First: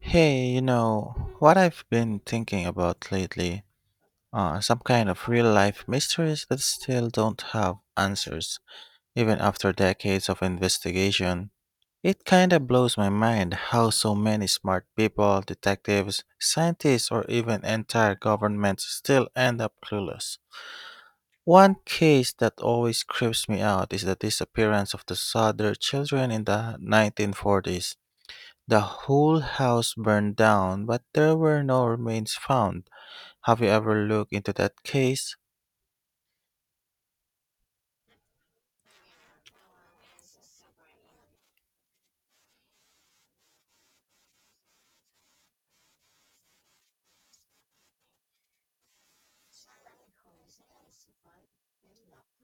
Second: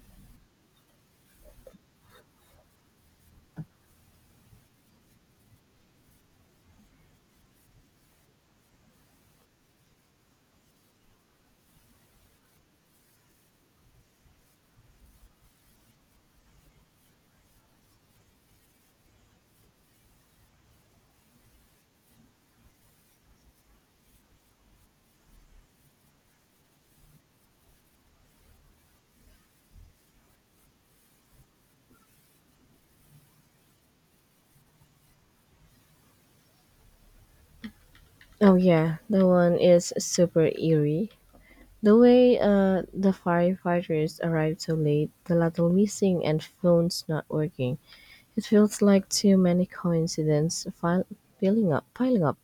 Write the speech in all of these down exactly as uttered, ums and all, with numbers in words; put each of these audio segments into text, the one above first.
Hey, you know, what I've been thinking about lately uh, are some kind of real life mysteries that still don't have answers, even after decades of investigation. It kinda blows my mind how so many smart people, detectives, scientists, or even entire governments still end up clueless. One case that always creeps me out is the disappearance of the Sutter children in the nineteen forties. The whole house burned down, but there were no remains found. Have you ever looked into that case? Oh yeah, that one is super eerie. The way uh, the firefighters arrived so late, the ladle missing, and phones not working. It feels like too many coincidences fil- piling up. Piling up.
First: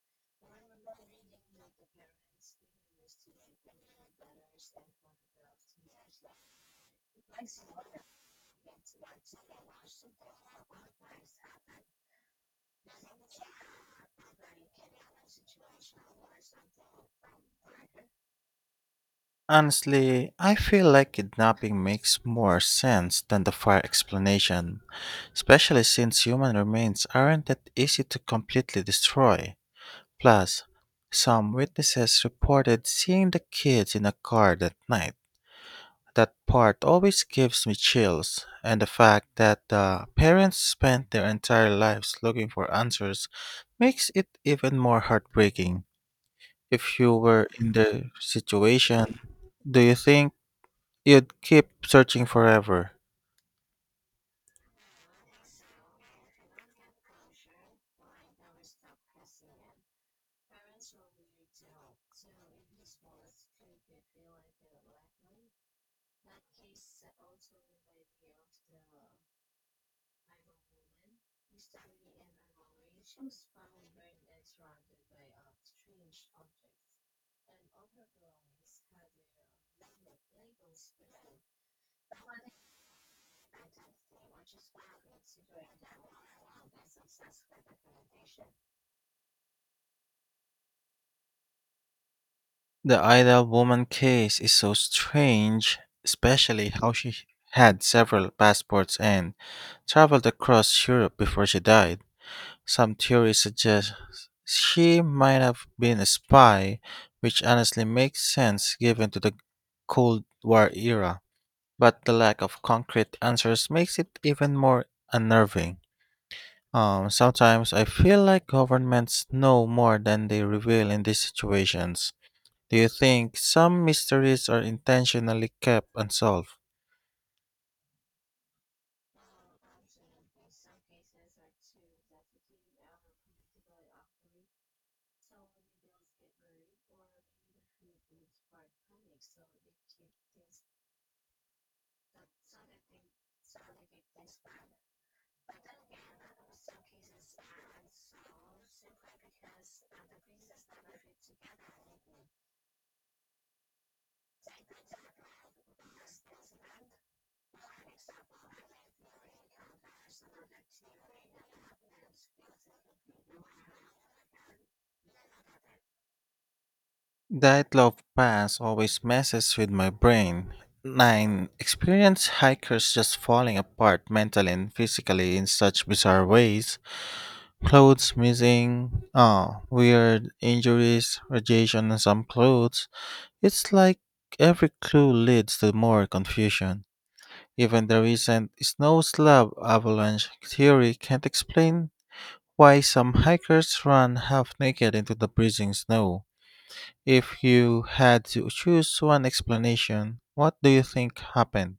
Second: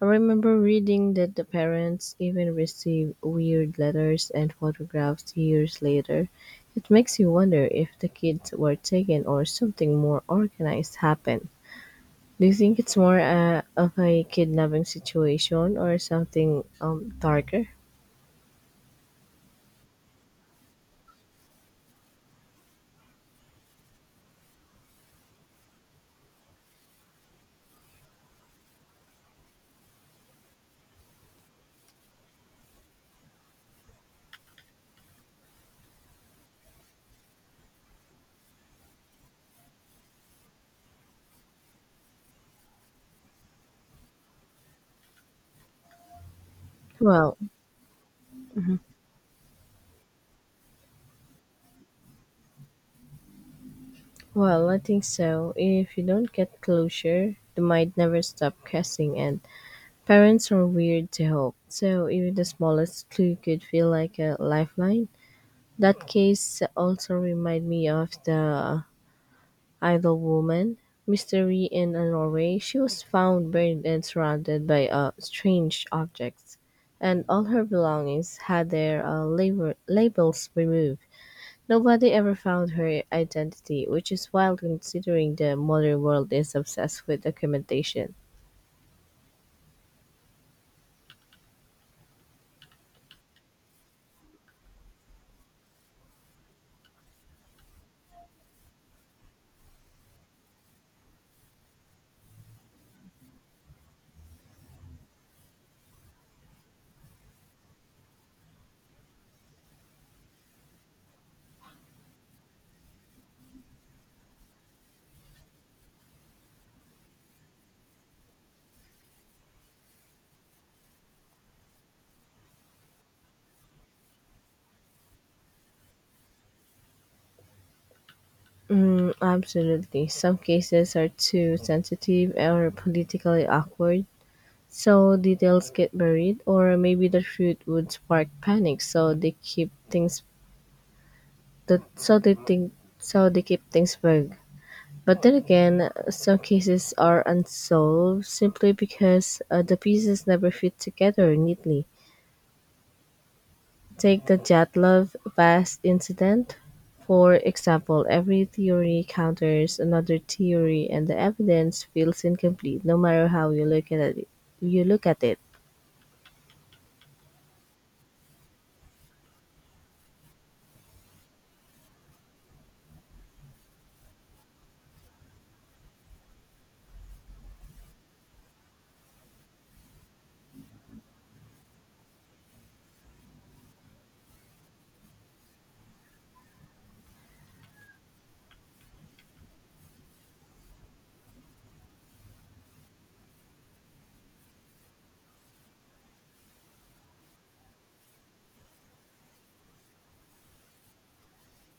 I remember reading that the parents even received weird letters and photographs years later. It makes you wonder if the kids were taken or something more organized happened. Do you think it's more uh, of a kidnapping situation or something um darker? Honestly, I feel like kidnapping makes more sense than the fire explanation, especially since human remains aren't that easy to completely destroy. Plus, some witnesses reported seeing the kids in a car that night. That part always gives me chills, and the fact that the parents spent their entire lives looking for answers makes it even more heartbreaking. If you Well, were in their situation, do you think you'd keep searching forever? well, I think so. If you don't get closure, they might never stop guessing, and parents are weird to hope. So even the smallest clue could feel like a lifeline. That case also remind me of the Idle Woman, Mystery in a Norway, she was found buried and surrounded by uh, strange objects, and all her belongings had their uh, label- labels removed. Nobody ever found her identity, which is wild considering the modern world is obsessed with documentation. The idle woman case is so strange, especially how she had several passports and traveled across Europe before she died. Some theories suggest she might have been a spy, which honestly makes sense given to the Cold War era. But the lack of concrete answers makes it even more unnerving. Um, sometimes I feel like governments know more than they reveal in these situations. Do you think some mysteries are intentionally kept unsolved? Mm, absolutely. Some cases are too sensitive or politically awkward, so details get buried, or maybe the truth would spark panic, so they keep things That so they think so they keep things vague. But then again, some cases are unsolved simply because uh, the pieces never fit together neatly. Take the Jatlov Vast incident. For example, every theory counters another theory and the evidence feels incomplete no matter how you look at it you look at it. That love pass always messes with my brain. nine. Experience hikers just falling apart mentally and physically in such bizarre ways. Clothes missing, oh, weird injuries, radiation on some clothes. It's like every clue leads to more confusion. Even the recent snow slab avalanche theory can't explain why some hikers run half naked into the freezing snow. If you had to choose one explanation, what do you think happened?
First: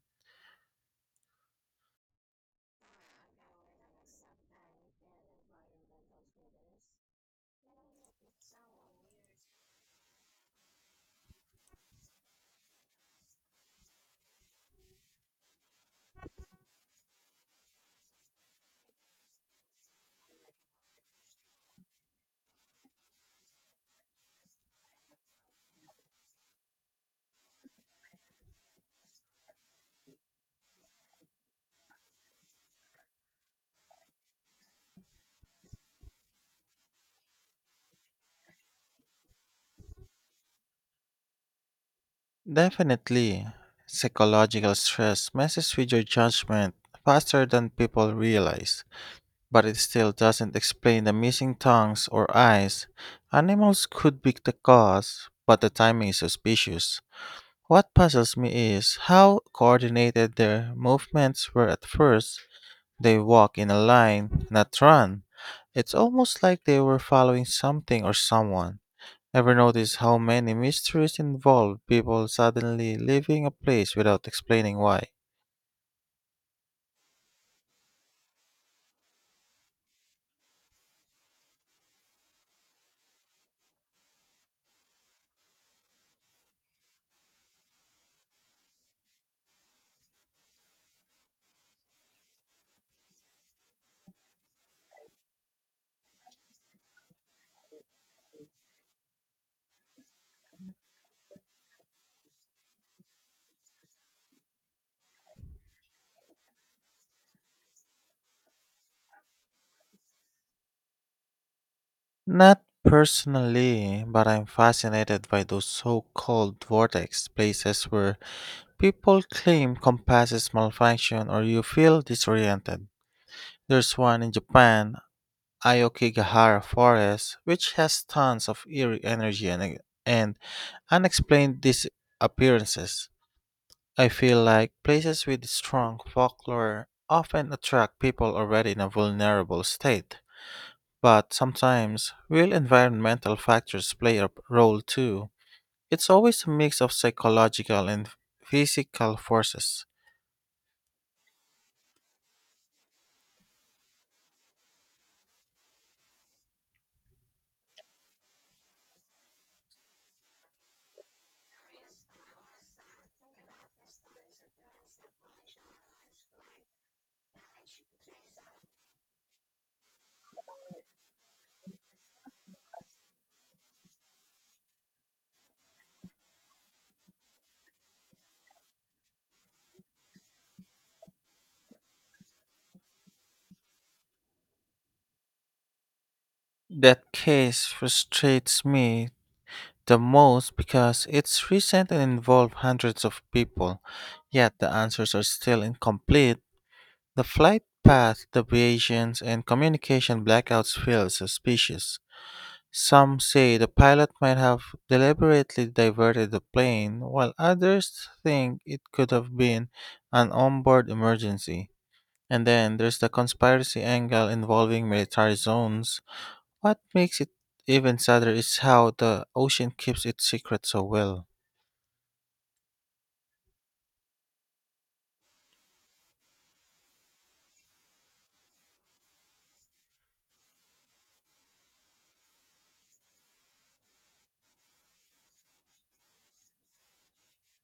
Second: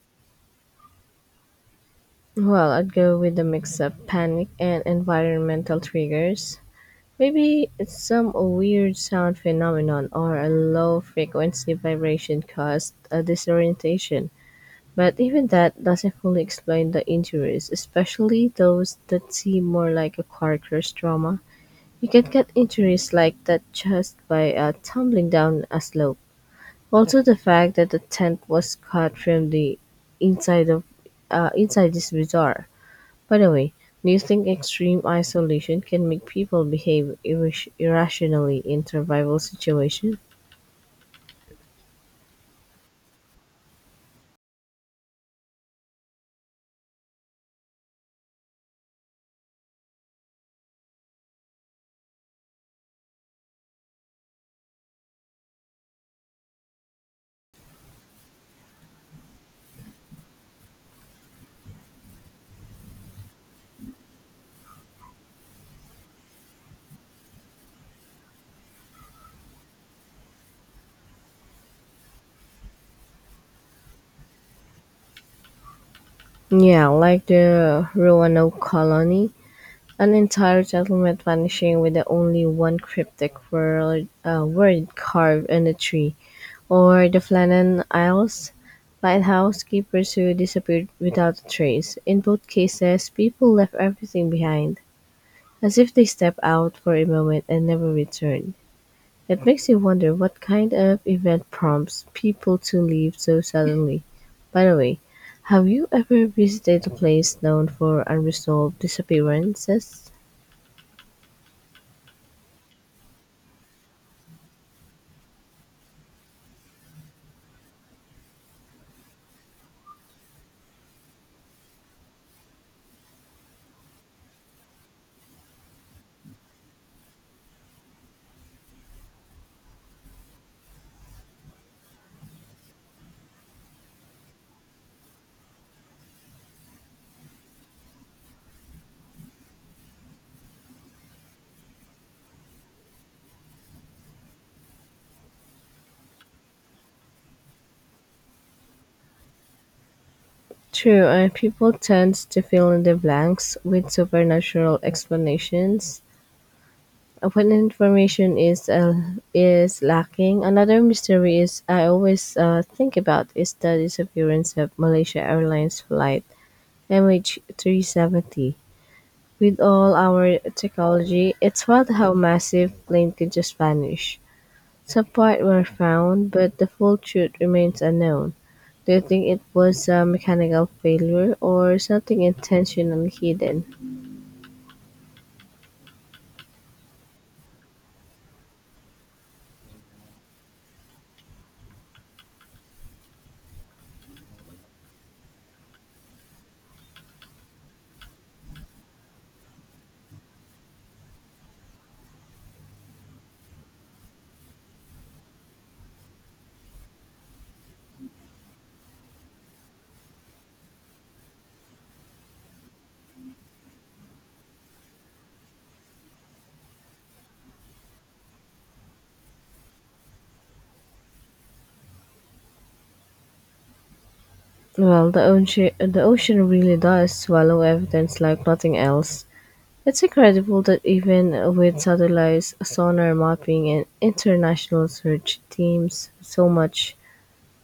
Well, I'd go with a mix of panic and environmental triggers. Maybe it's some weird sound phenomenon or a low frequency vibration caused a disorientation. But even that doesn't fully explain the injuries, especially those that seem more like a car crash trauma. You can get injuries like that just by uh, tumbling down a slope. Also, the fact that the tent was cut from the inside of uh, inside is bizarre. By the way, do you think extreme isolation can make people behave irras- irrationally in survival situations? Definitely, psychological stress messes with your judgment faster than people realize, but it still doesn't explain the missing tongues or eyes. Animals could be the cause, but the timing is suspicious. What puzzles me is how coordinated their movements were at first. They walk in a line, not run. It's almost like they were following something or someone. Ever notice how many mysteries involve people suddenly leaving a place without explaining why? Yeah, like the Roanoke colony, an entire settlement vanishing with the only one cryptic word, uh, word carved on a tree, or the Flannan Isles lighthouse keepers who disappeared without a trace. In both cases, people left everything behind, as if they stepped out for a moment and never returned. It makes you wonder what kind of event prompts people to leave so suddenly. By the way, have you ever visited a place known for unresolved disappearances? Not personally, but I'm fascinated by those so called vortex places where people claim compasses malfunction or you feel disoriented. There's one in Japan, Ayokigahara Forest, which has tons of eerie energy and, and unexplained disappearances. I feel like places with strong folklore often attract people already in a vulnerable state, but sometimes real environmental factors play a role too. It's always a mix of psychological and physical forces. True, and people tend to fill in the blanks with supernatural explanations. Uh, When information is uh, is lacking, another mystery is I always uh, think about is the disappearance of Malaysia Airlines flight M H three seventy. With all our technology, it's wild how massive plane can just vanish. Some part were found, but the full truth remains unknown. Do you think it was a mechanical failure or something intentionally hidden? That case frustrates me the most because it's recent and involved hundreds of people, yet the answers are still incomplete. The flight path deviations and communication blackouts feel suspicious. Some say the pilot might have deliberately diverted the plane, while others think it could have been an onboard emergency. And then there's the conspiracy angle involving military zones. What makes it even sadder is how the ocean keeps its secret so well. Well, the ocean, the ocean really does swallow evidence like nothing else. It's incredible that even with satellites, sonar mapping, and international search teams, so much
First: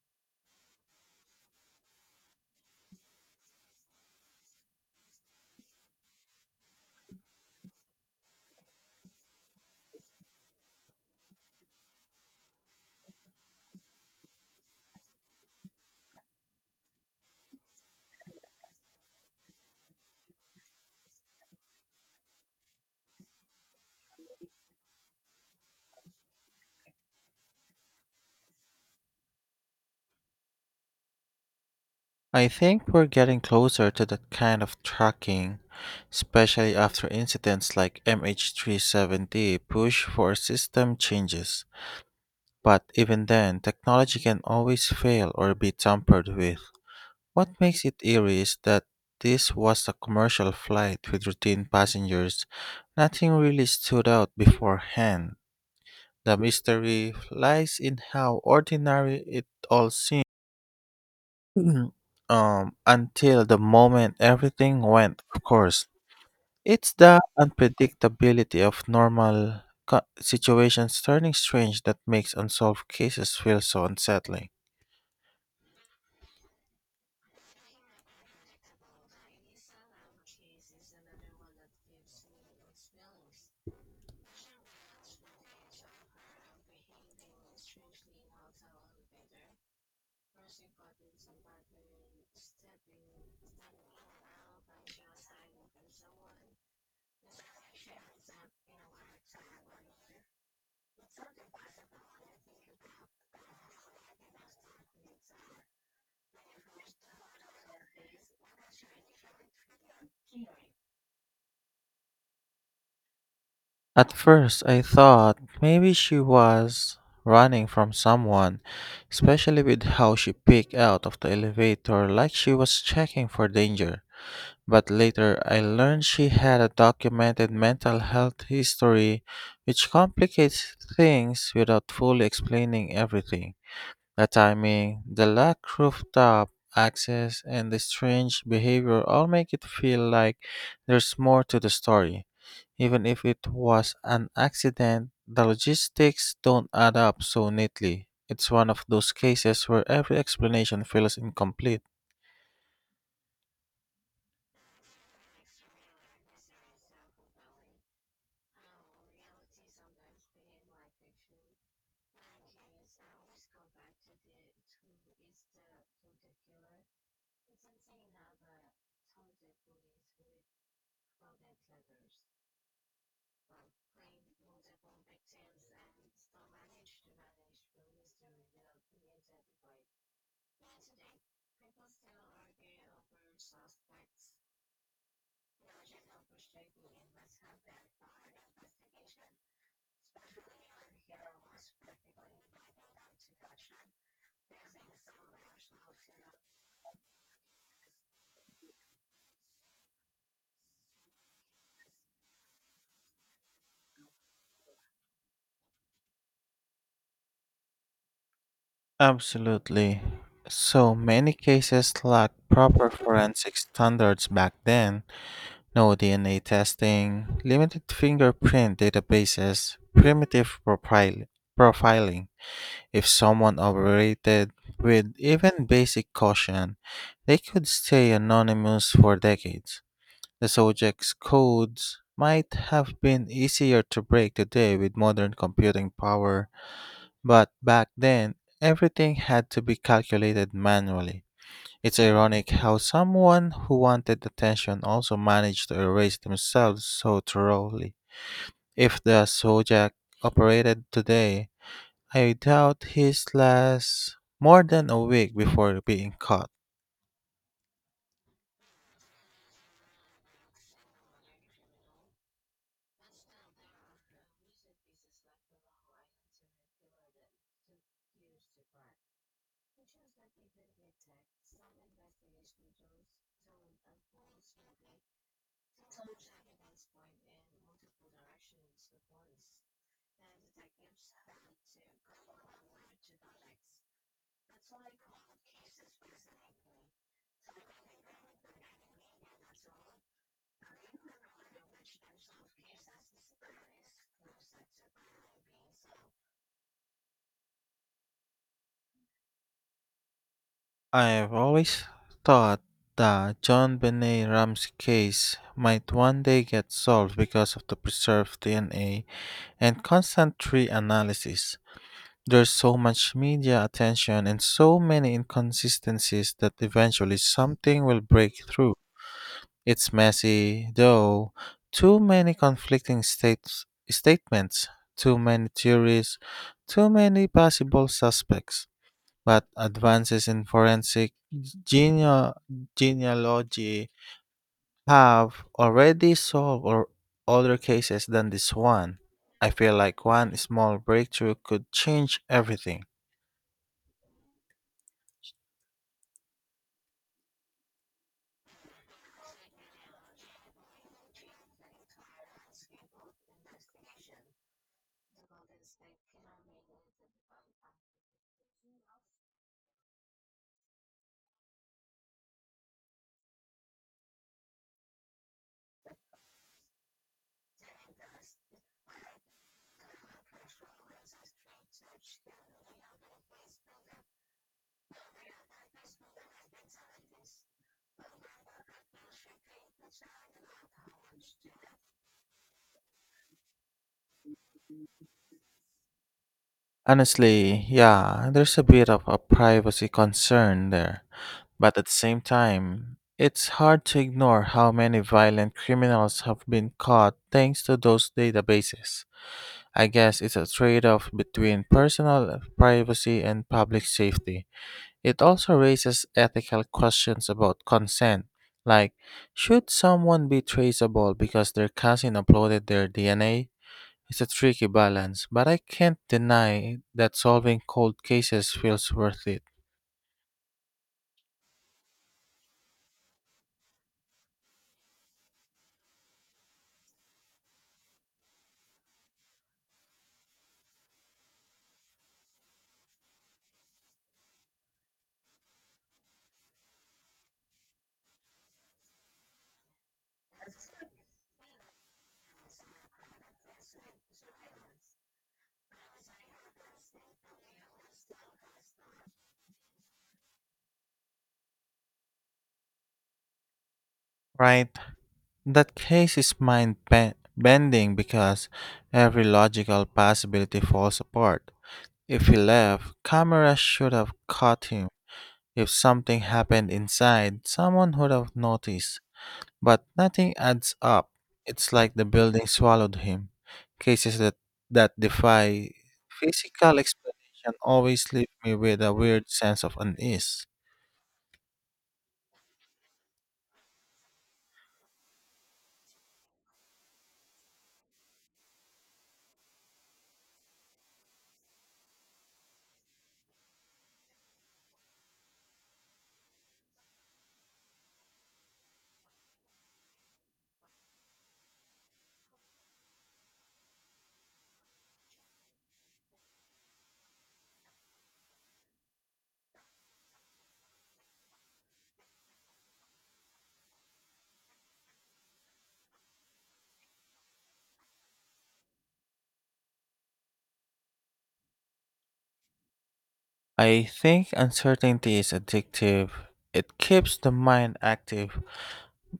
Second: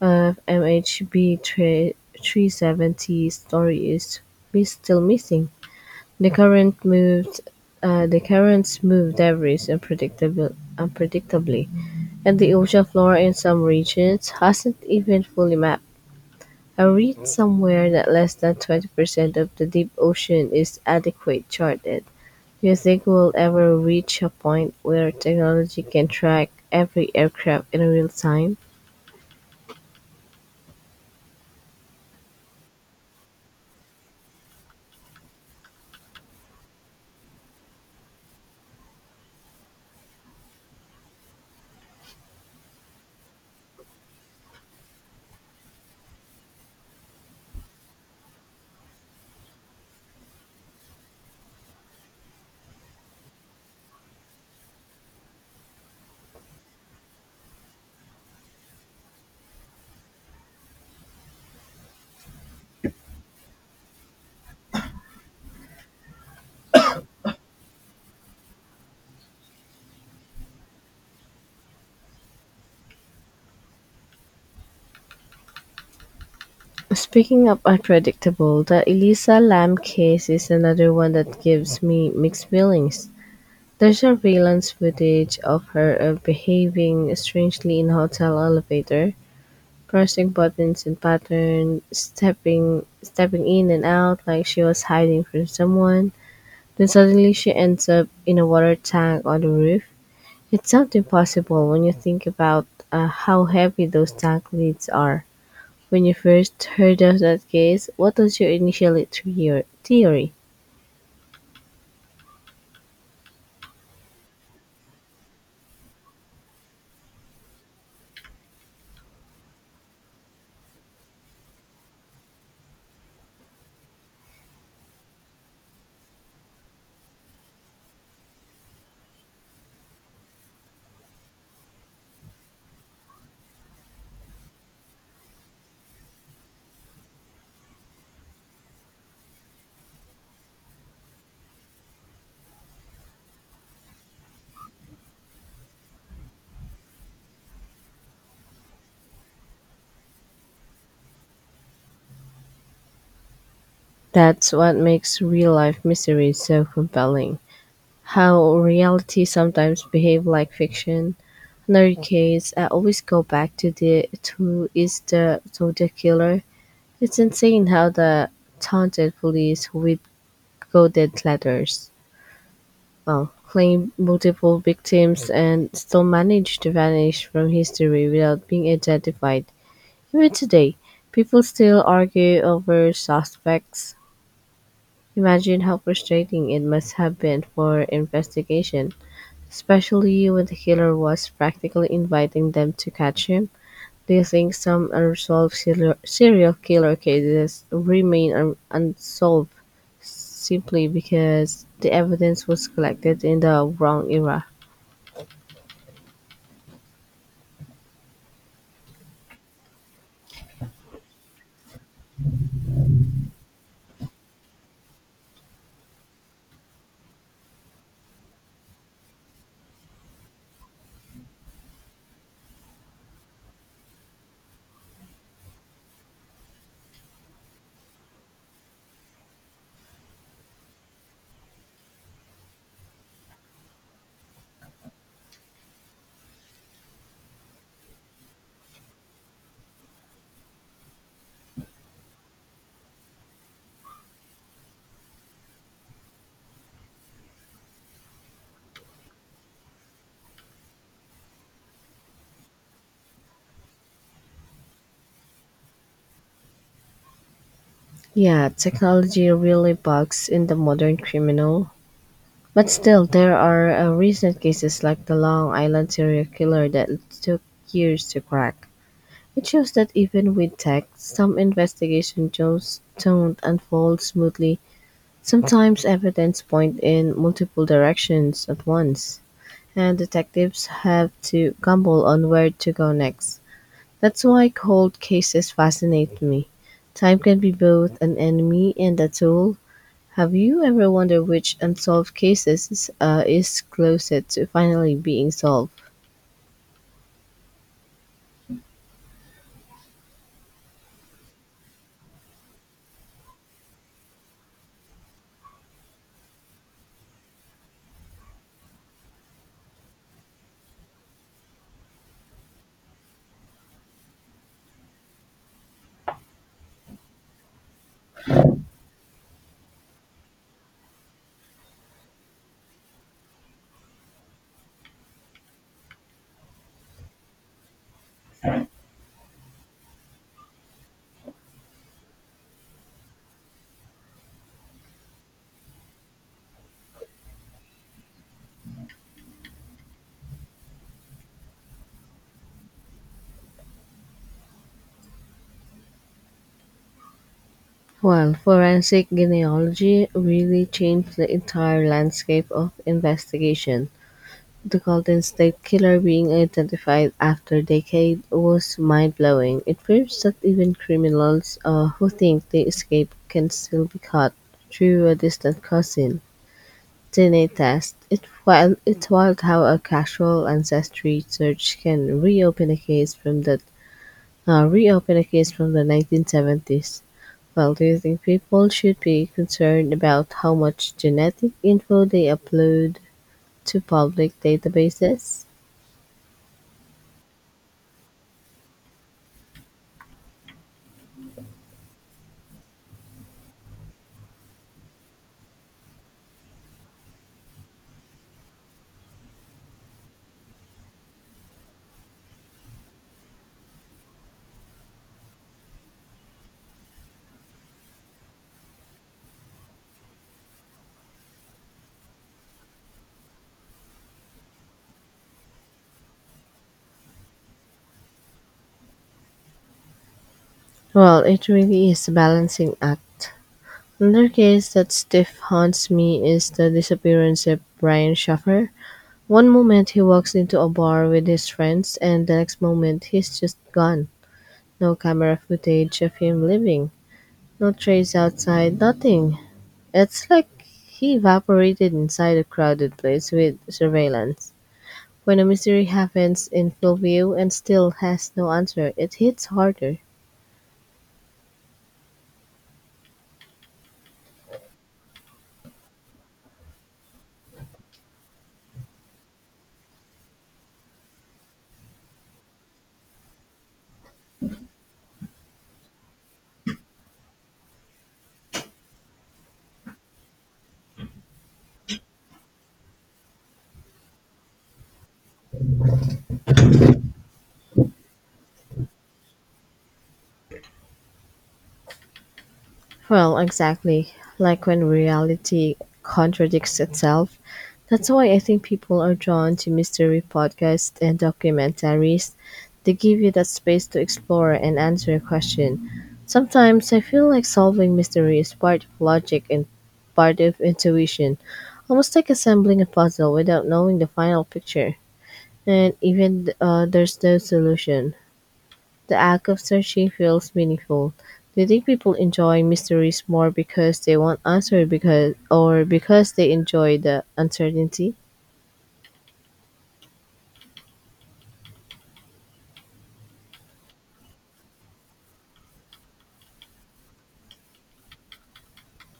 of M H B three three seventy story is mis- still missing. The current moved uh, the currents move debris unpredictable, unpredictably, and the ocean floor in some regions hasn't even fully mapped. I read somewhere that less than twenty percent of the deep ocean is adequate charted. Do you think we'll ever reach a point where technology can track every aircraft in real time? I think we're getting closer to that kind of tracking, especially after incidents like M H three seventy push for system changes. But even then, technology can always fail or be tampered with. What makes it eerie is that this was a commercial flight with routine passengers. Nothing really stood out beforehand. The mystery lies in how ordinary it all. Mhm. Um, until the moment everything went, of course. It's the unpredictability of normal co- situations turning strange that makes unsolved cases feel so unsettling. Speaking of unpredictable, the Elisa Lam case is another one that gives me mixed feelings. There's surveillance footage of her uh, behaving strangely in hotel elevator, pressing buttons in pattern, stepping stepping in and out like she was hiding from someone. Then suddenly she ends up in a water tank on the roof. It's not impossible when you think about uh, how heavy those tank lids are. When you first heard of that case, what was your initial theor- theory? At first, I thought maybe she was running from someone, especially with how she peeked out of the elevator like she was checking for danger. But later I learned she had a documented mental health history, which complicates things without fully explaining everything. The timing, the lack rooftop access, and the strange behavior all make it feel like there's more to the story. Even if it was an accident, the logistics don't add up so neatly. It's one of those cases where every explanation feels incomplete. That's what makes real life mysteries so compelling. How reality sometimes behave like fiction. Another case I always go back to the to is the to the killer. It's insane how the taunted police with coded letters well, claim multiple victims and still manage to vanish from history without being identified. Even today, people still argue over suspects. Imagine how frustrating it must have been for investigation, especially when the killer was practically inviting them to catch him. Do you think some unresolved serial serial killer cases remain un- unsolved simply because the evidence was collected in the wrong era? Absolutely. So many cases lacked proper forensic standards back then. No D N A testing, limited fingerprint databases, primitive profil- profiling. If someone operated with even basic caution, they could stay anonymous for decades. The subject's codes might have been easier to break today with modern computing power, but back then, everything had to be calculated manually. It's ironic how someone who wanted attention also managed to erase themselves so thoroughly. If the Sojak operated today, I doubt he's lasts more than a week before being caught. Yeah, technology really bugs in the modern criminal. But still, there are uh, recent cases like the Long Island serial killer that took years to crack. It shows that even with tech, some investigation just don't unfold smoothly. Sometimes evidence point in multiple directions at once, and detectives have to gamble on where to go next. That's why cold cases fascinate me. Time can be both an enemy and a tool have you ever wondered which unsolved cases uh, is closest to finally being solved? I've always thought that John Benet Ram's case might one day get solved because of the preserved D N A and constant tree analysis. There's so much media attention and so many inconsistencies that eventually something will break through. It's messy, though. Too many conflicting states, statements, too many theories, too many possible suspects. But advances in forensic genea- genealogy have already solved or other cases than this one. I feel like one small breakthrough could change everything. Well, forensic genealogy really changed the entire landscape of investigation. The Golden State Killer being identified after decade was mind-blowing. It proves that even criminals uh, who think they escaped can still be caught through a distant cousin. D N A test, it wild, it's wild how a casual ancestry search can reopen a case from the uh, reopen a case from the nineteen seventies. Well, do you think people should be concerned about how much genetic info they upload to public databases? Honestly, yeah, there's a bit of a privacy concern there, but at the same time, it's hard to ignore how many violent criminals have been caught thanks to those databases. I guess it's a trade off between personal privacy and public safety. It also raises ethical questions about consent, like should someone be traceable because their cousin uploaded their D N A? It's a tricky balance, but I can't deny that solving cold cases feels worth it. Well, it really is a balancing act. Another case that stiff haunts me is the disappearance of Brian Schaffer, one moment he walks into a bar with his friends and the next moment he's just gone. No camera footage of him leaving. No trace outside, nothing. It's like he evaporated inside a crowded place with surveillance. When a mystery happens in full view and still has no answer, it hits harder. Right? That case is mind ben- bending because every logical possibility falls apart. If he left, cameras should have caught him. If something happened inside, someone would have noticed. But nothing adds up. It's like the building swallowed him. Cases that, that defy physical explanation always leave me with a weird sense of unease. Well, exactly. Like when reality contradicts itself. That's why I think people are drawn to mystery podcasts and documentaries. They give you that space to explore and answer a question. Sometimes I feel like solving mystery is part of logic and part of intuition, almost like assembling a puzzle without knowing the final picture. And even uh, there's no solution. The act of searching feels meaningful. Do you think people enjoy mysteries more because they want answer because or because they enjoy the uncertainty? I think uncertainty is addictive. It keeps the mind active,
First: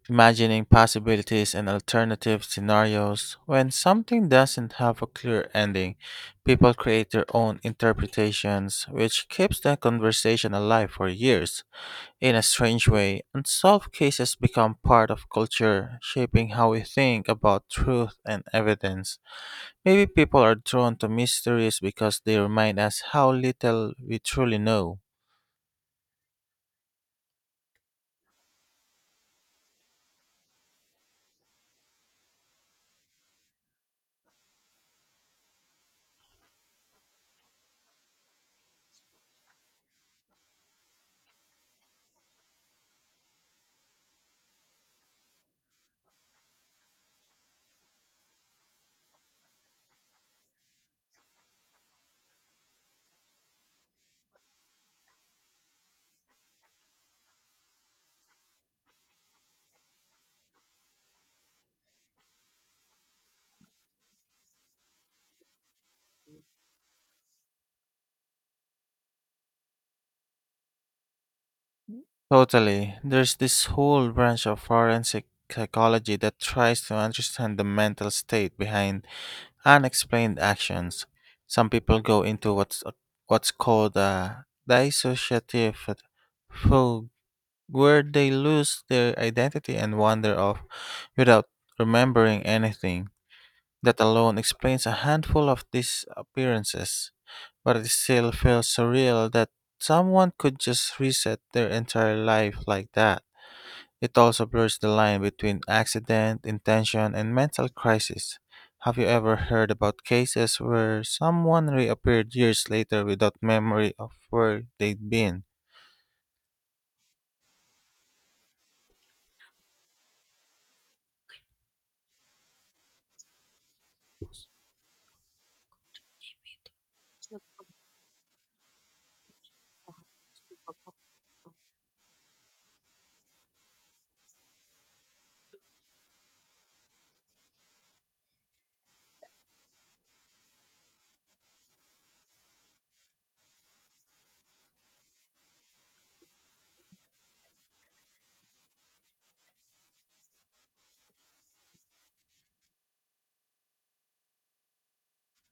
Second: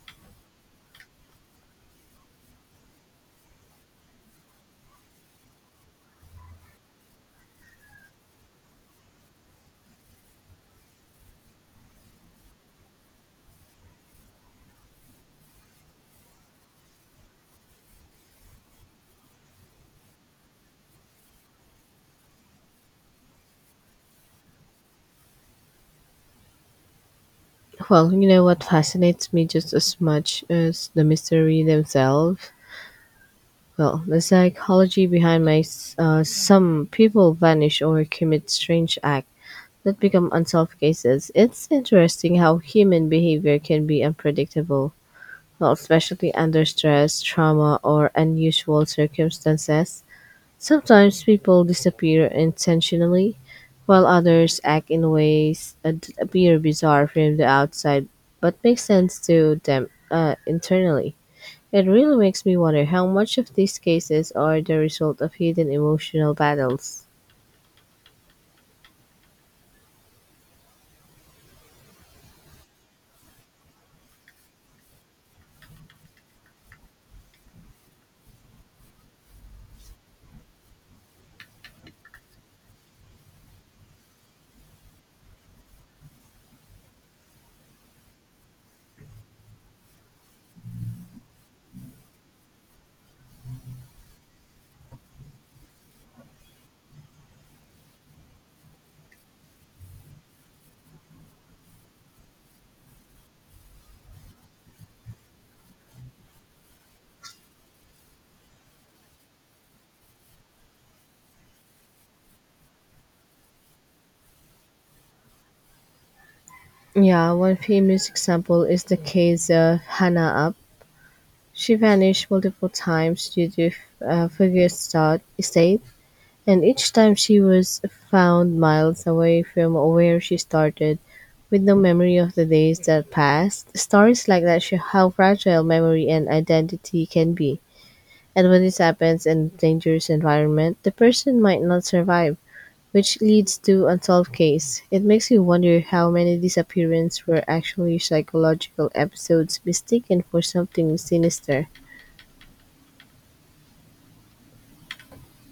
imagining possibilities and alternative scenarios. When something doesn't have a clear ending, people create their own interpretations, which keeps the conversation alive for years. In a strange way, unsolved cases become part of culture, shaping how we think about truth and evidence. Maybe people are drawn to mysteries because they remind us how little we truly know. Well, you know what fascinates me just as much as the mystery themselves. Well, the psychology behind my s- uh, some people vanish or commit strange acts that become unsolved cases. It's interesting how human behavior can be unpredictable, well, especially under stress, trauma, or unusual circumstances. Sometimes people disappear intentionally, while others act in ways that appear bizarre from the outside but make sense to them uh, internally. It really makes me wonder how much of these cases are the result of hidden emotional battles. Totally. There's this whole branch of forensic psychology that tries to understand the mental state behind unexplained actions. Some people go into what's what's called a dissociative where they lose their identity and wander off without remembering anything. That alone explains a handful of these appearances, but it still feels surreal that someone could just reset their entire life like that. It also blurs the line between accident, intention, and mental crisis. Have you ever heard about cases where someone reappeared years later without memory of where they'd been? Yeah, one famous example is the case of Hannah Up. She vanished multiple times due to uh, Fugue's thought state, and each time she was found miles away from where she started. With no memory of the days that passed, stories like that show how fragile memory and identity can be. And when this happens in a dangerous environment, the person might not survive, which leads to unsolved case. It makes you wonder how many disappearances were actually psychological episodes mistaken for something sinister.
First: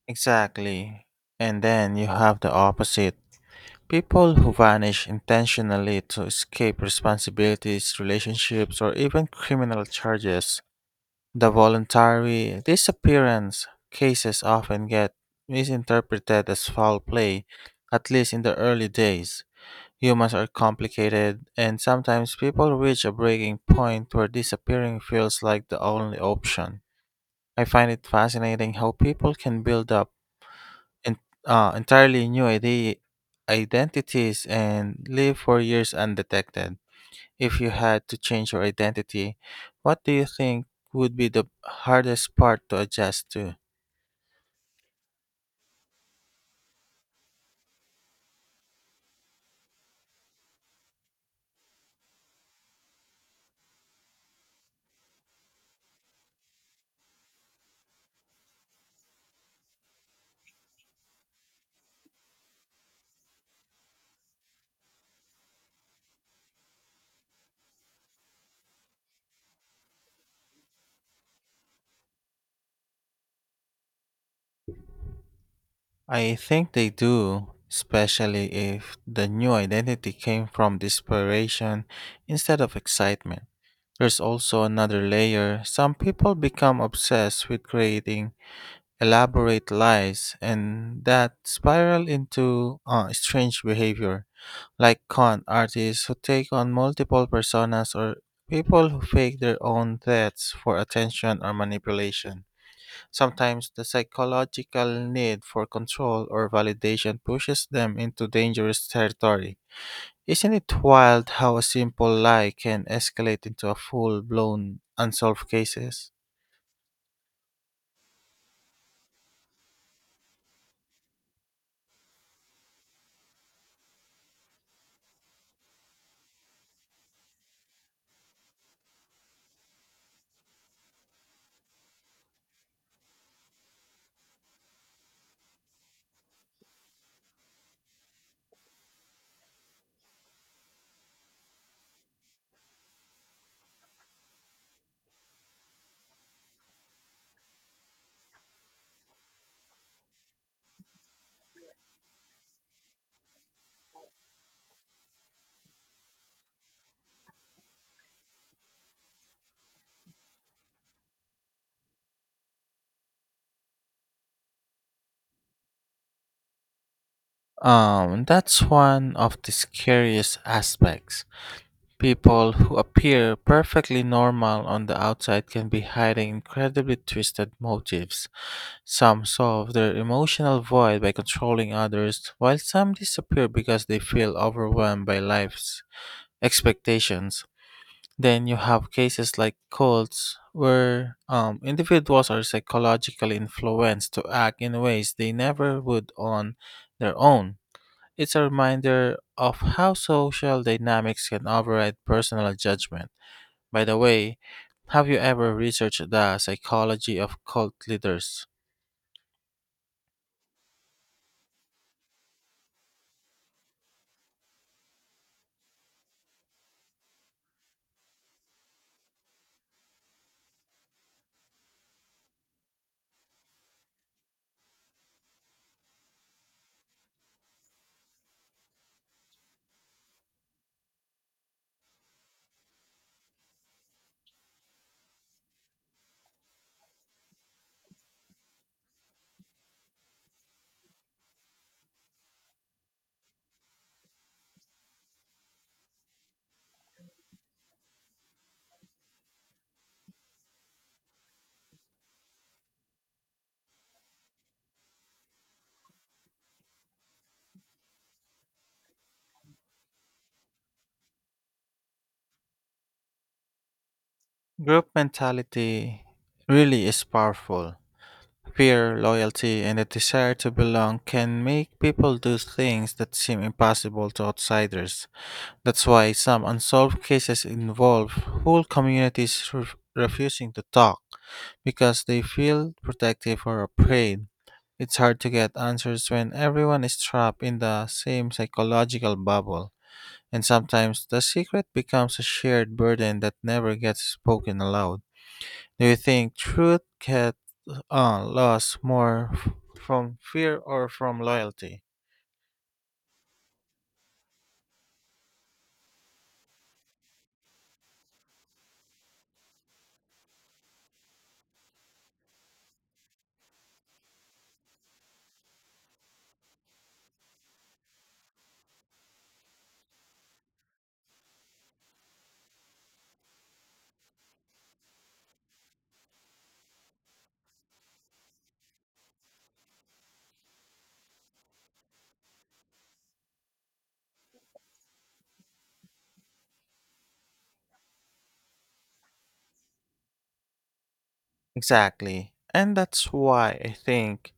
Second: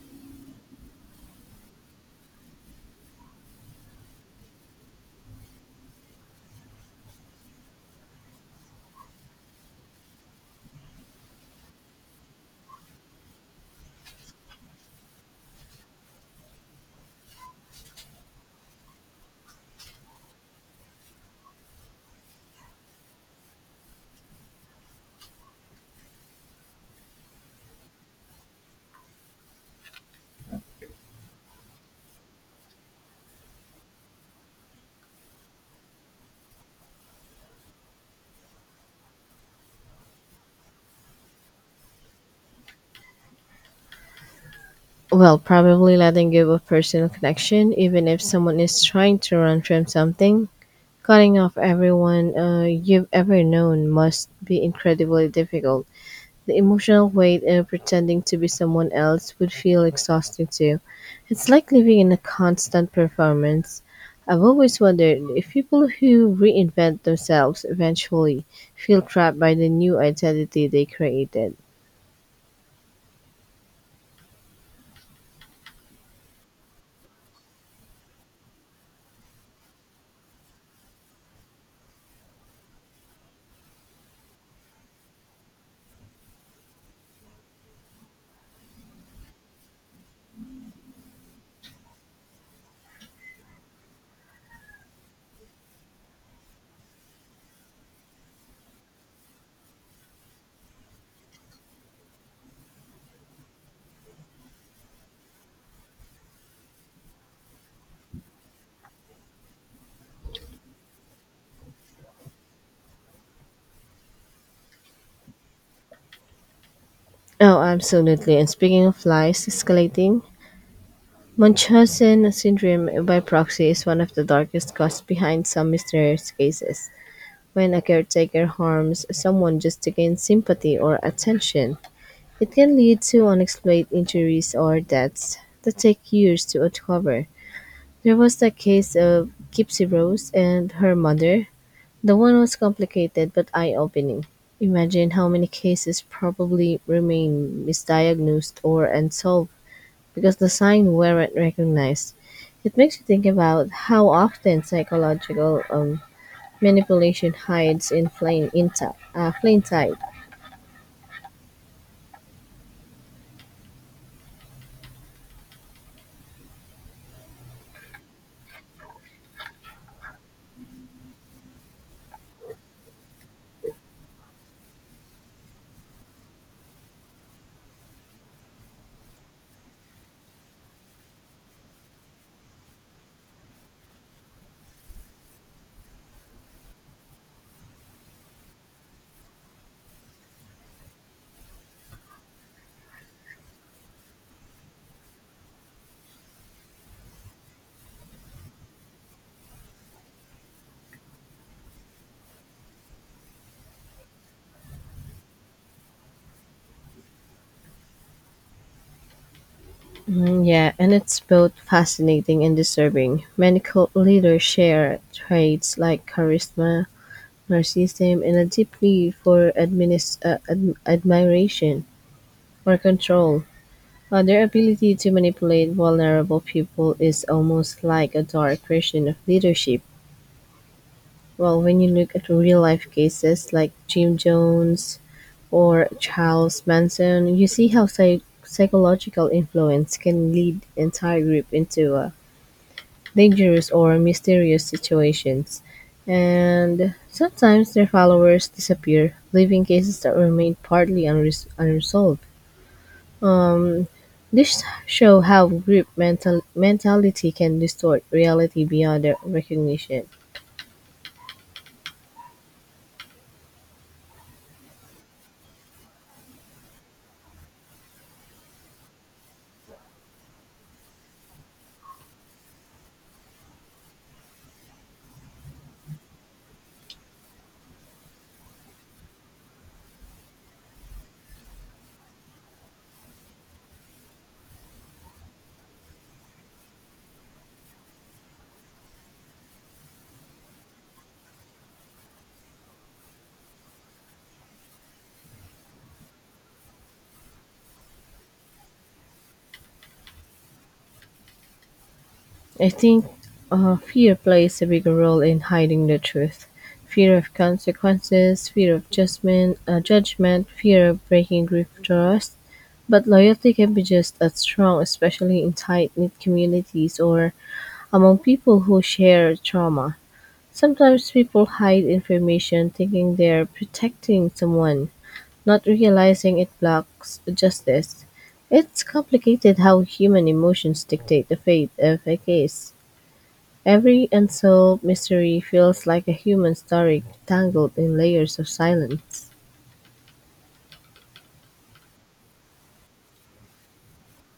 Exactly. And then you have the opposite. People who vanish intentionally to escape responsibilities, relationships, or even criminal charges. The voluntary disappearance cases often get misinterpreted as foul play, at least in the early days. Humans are complicated, and sometimes people reach a breaking point where disappearing feels like the only option. I find it fascinating how people can build up en- uh, entirely new ide- identities and live for years undetected. If you had to change your identity, what do you think would be the hardest part to adjust to? Well, probably letting go of personal connection, even if someone is trying to run from something, cutting off everyone uh, you've ever known must be incredibly difficult. The emotional weight of pretending to be someone else would feel exhausting too. It's like living in a constant performance. I've always wondered if people who reinvent themselves eventually feel trapped by the new identity they created. I think they do, especially if the new identity came from desperation instead of excitement. There's also another layer. Some people become obsessed with creating elaborate lies, and that spiral into uh, strange behavior, like con artists who take on multiple personas or people who fake their own deaths for attention or manipulation. Sometimes the psychological need for control or validation pushes them into dangerous territory. Isn't it wild how a simple lie can escalate into a full blown unsolved cases? Oh, absolutely. And speaking of lies escalating, Munchausen syndrome by proxy is one of the darkest causes behind some mysterious cases. When a caretaker harms someone just to gain sympathy or attention, it can lead to unexplained injuries or deaths that take years to uncover. There was the case of Gypsy Rose and her mother. The one was complicated but eye opening. Imagine how many cases probably remain misdiagnosed or unsolved because the signs weren't recognized. It makes you think about how often psychological um, manipulation hides in plain inti- uh, plain sight. Um, that's one of the scariest aspects. People who appear perfectly normal on the outside can be hiding incredibly twisted motives. Some solve their emotional void by controlling others, while some disappear because they feel overwhelmed by life's expectations. Then you have cases like cults where um, individuals are psychologically influenced to act in ways they never would on their own. It's a reminder of how social dynamics can override personal judgment. By the way, have you ever researched the psychology of cult leaders? Mm, yeah, and it's both fascinating and disturbing. Many cult leaders share traits like charisma, narcissism, and a deep need for adminis- uh, ad- admiration or control. Uh, their ability to manipulate vulnerable people is almost like a dark version of leadership. Well, when you look at real life cases like Jim Jones, or Charles Manson, you see how psych- psychological influence can lead entire group into uh, dangerous or mysterious situations. And sometimes their followers disappear, leaving cases that remain partly unres- unresolved. This show how group mental- mentality can distort reality beyond their recognition. Group mentality really is powerful. Fear, loyalty, and a desire to belong can make people do things that seem impossible to outsiders. That's why some unsolved cases involve whole communities ref- refusing to talk because they feel protective or afraid. It's hard to get answers when everyone is trapped in the same psychological bubble, and sometimes the secret becomes a shared burden that never gets spoken aloud. Do you think truth gets uh, lost more f- from fear or from loyalty? I think uh, fear plays a bigger role in hiding the truth. Fear of consequences, fear of judgment, uh, judgment, fear of breaking group trust. But loyalty can be just as strong, especially in tight knit communities or among people who share trauma. Sometimes people hide information thinking they're protecting someone, not realizing it blocks justice. It's complicated how human emotions dictate the fate of a case. Every unsolved mystery feels like a human story tangled in layers of silence. Exactly. And that's why I think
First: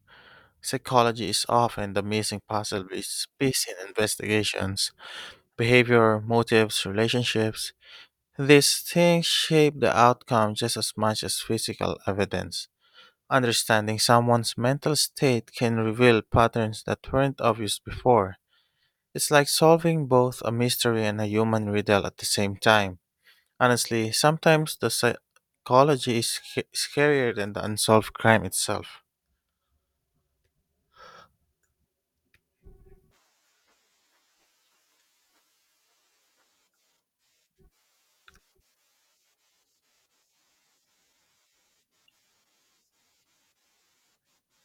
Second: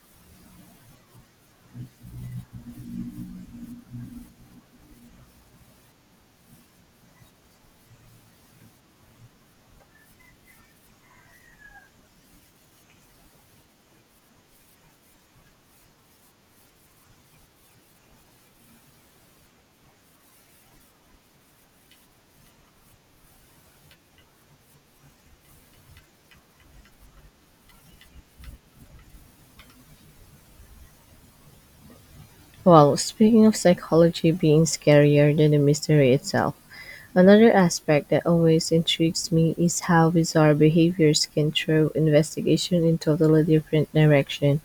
psychology is often the missing puzzle piece piece in investigations. Behavior, motives, relationships, these things shape the outcome just as much as physical evidence. Understanding someone's mental state can reveal patterns that weren't obvious before. It's like solving both a mystery and a human riddle at the same time. Honestly, sometimes the psychology is sc- scarier than the unsolved crime itself. Well, speaking of psychology being scarier than the mystery itself, another aspect that always intrigues me is how bizarre behaviors can throw investigation in totally different direction.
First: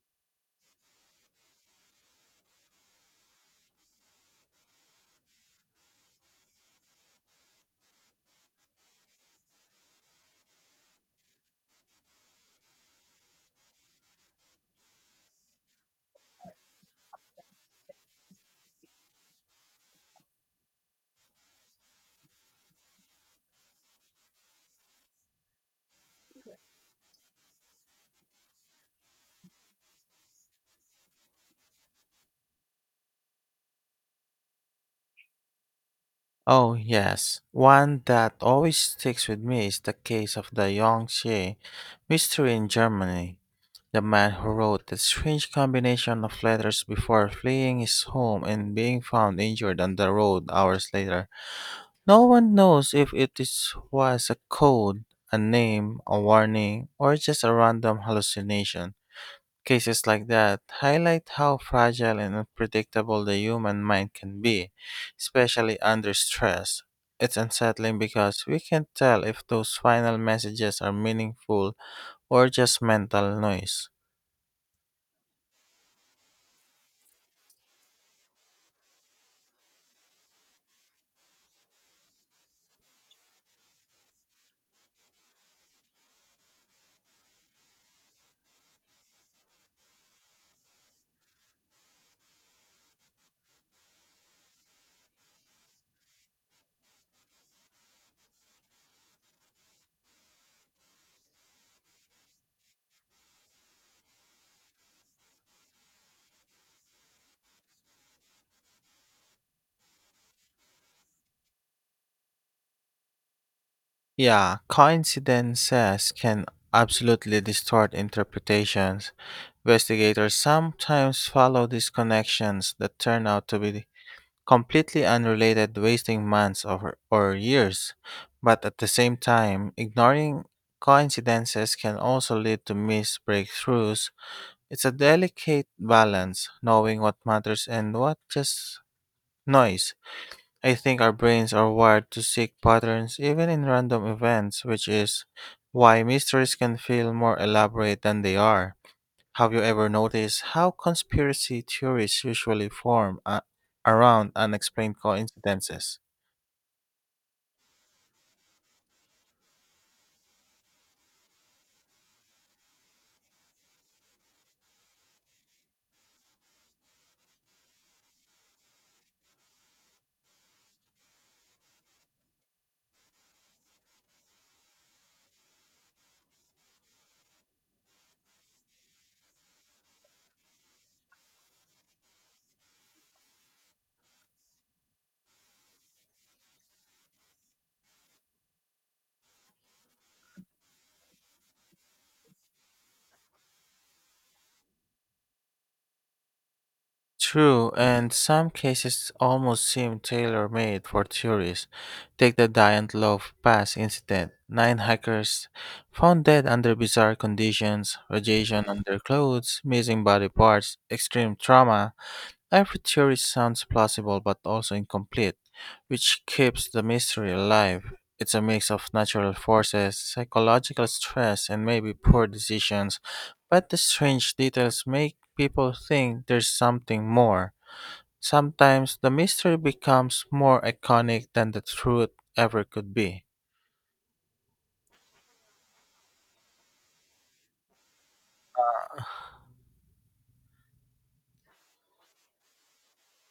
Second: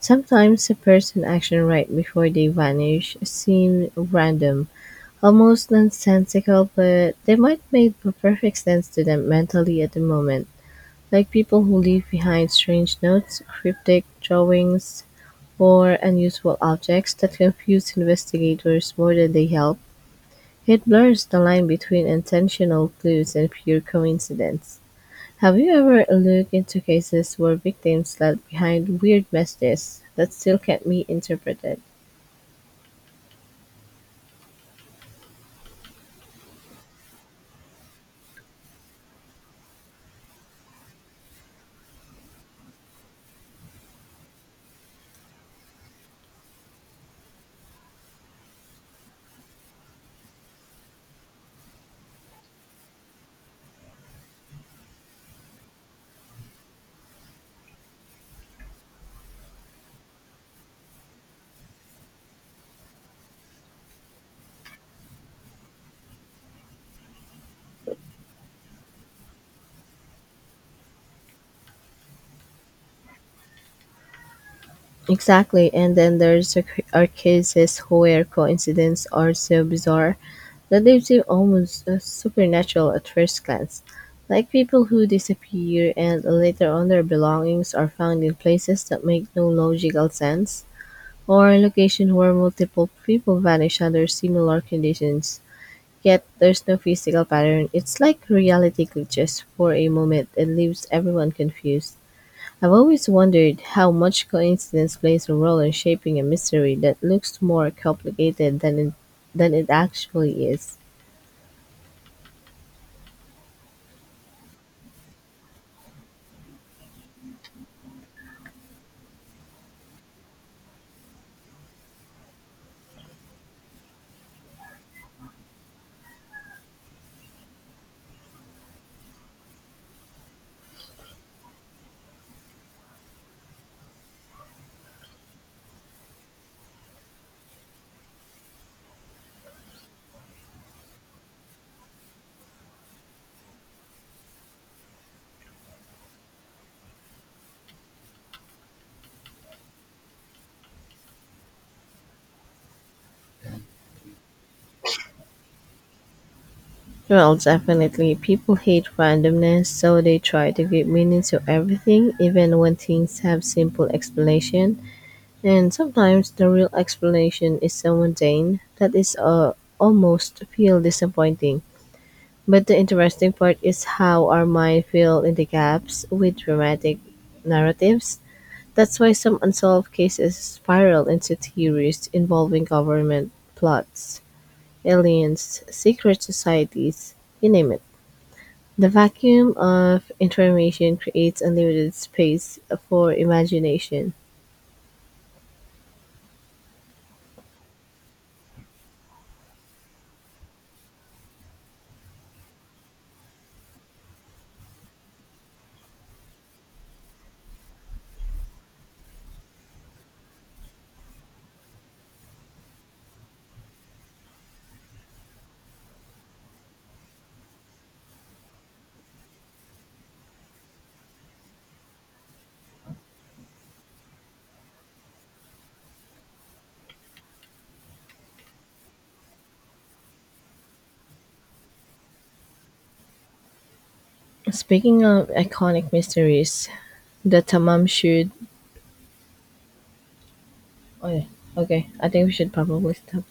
Sometimes a person action right before they vanish seem random, almost nonsensical, but they might make perfect sense to them mentally at the moment. Like people who leave behind strange notes, cryptic drawings, or unusual objects that confuse investigators more than they help, it blurs the line between intentional clues and pure coincidence. Have you ever looked into cases where victims left behind weird messages that still can't be interpreted? Oh, yes. One that always sticks with me is the case of the Yangtze mystery in Germany. The man who wrote that strange combination of letters before fleeing his home and being found injured on the road hours later. No one knows if it is, was a code, a name, a warning, or just a random hallucination. Cases like that highlight how fragile and unpredictable the human mind can be, especially under stress. It's unsettling because we can't tell if those final messages are meaningful or just mental noise. Exactly, and then there's are cases where coincidences are so bizarre that they live seem almost uh, supernatural at first glance, like people who disappear and later on their belongings are found in places that make no logical sense, or location where multiple people vanish under similar conditions. Yet there's no physical pattern. It's like reality glitches for a moment and leaves everyone confused. I've always wondered how much coincidence plays a role in shaping a mystery that looks more complicated than it, than it actually is. Yeah, coincidences can absolutely distort interpretations. Investigators sometimes follow these connections that turn out to be completely unrelated, wasting months or, or years. But at the same time, ignoring coincidences can also lead to missed breakthroughs. It's a delicate balance, knowing what matters and what just noise. I think our brains are wired to seek patterns even in random events, which is why mysteries can feel more elaborate than they are. Have you ever noticed how conspiracy theories usually form a- around unexplained coincidences? Well, definitely. People hate randomness, so they try to give meaning to everything, even when things have simple explanation. And sometimes the real explanation is so mundane that is uh, almost feel disappointing. But the interesting part is how our mind fill in the gaps with dramatic narratives. That's why some unsolved cases spiral into theories involving government plots, aliens, secret societies, you name it. The vacuum of information creates unlimited space for imagination. True, and some cases almost seem tailor made for theories. Take the Giant Love Pass incident. Nine hikers found dead under bizarre conditions, radiation under clothes, missing body parts, extreme trauma. Every theory sounds plausible but also incomplete, which keeps the mystery alive. It's a mix of natural forces, psychological stress, and maybe poor decisions, but the strange details make people think there's something more. Sometimes the mystery becomes more iconic than the truth ever could be. Speaking of iconic mysteries, the Tamam should. Oh, yeah. Okay, I think we should probably stop.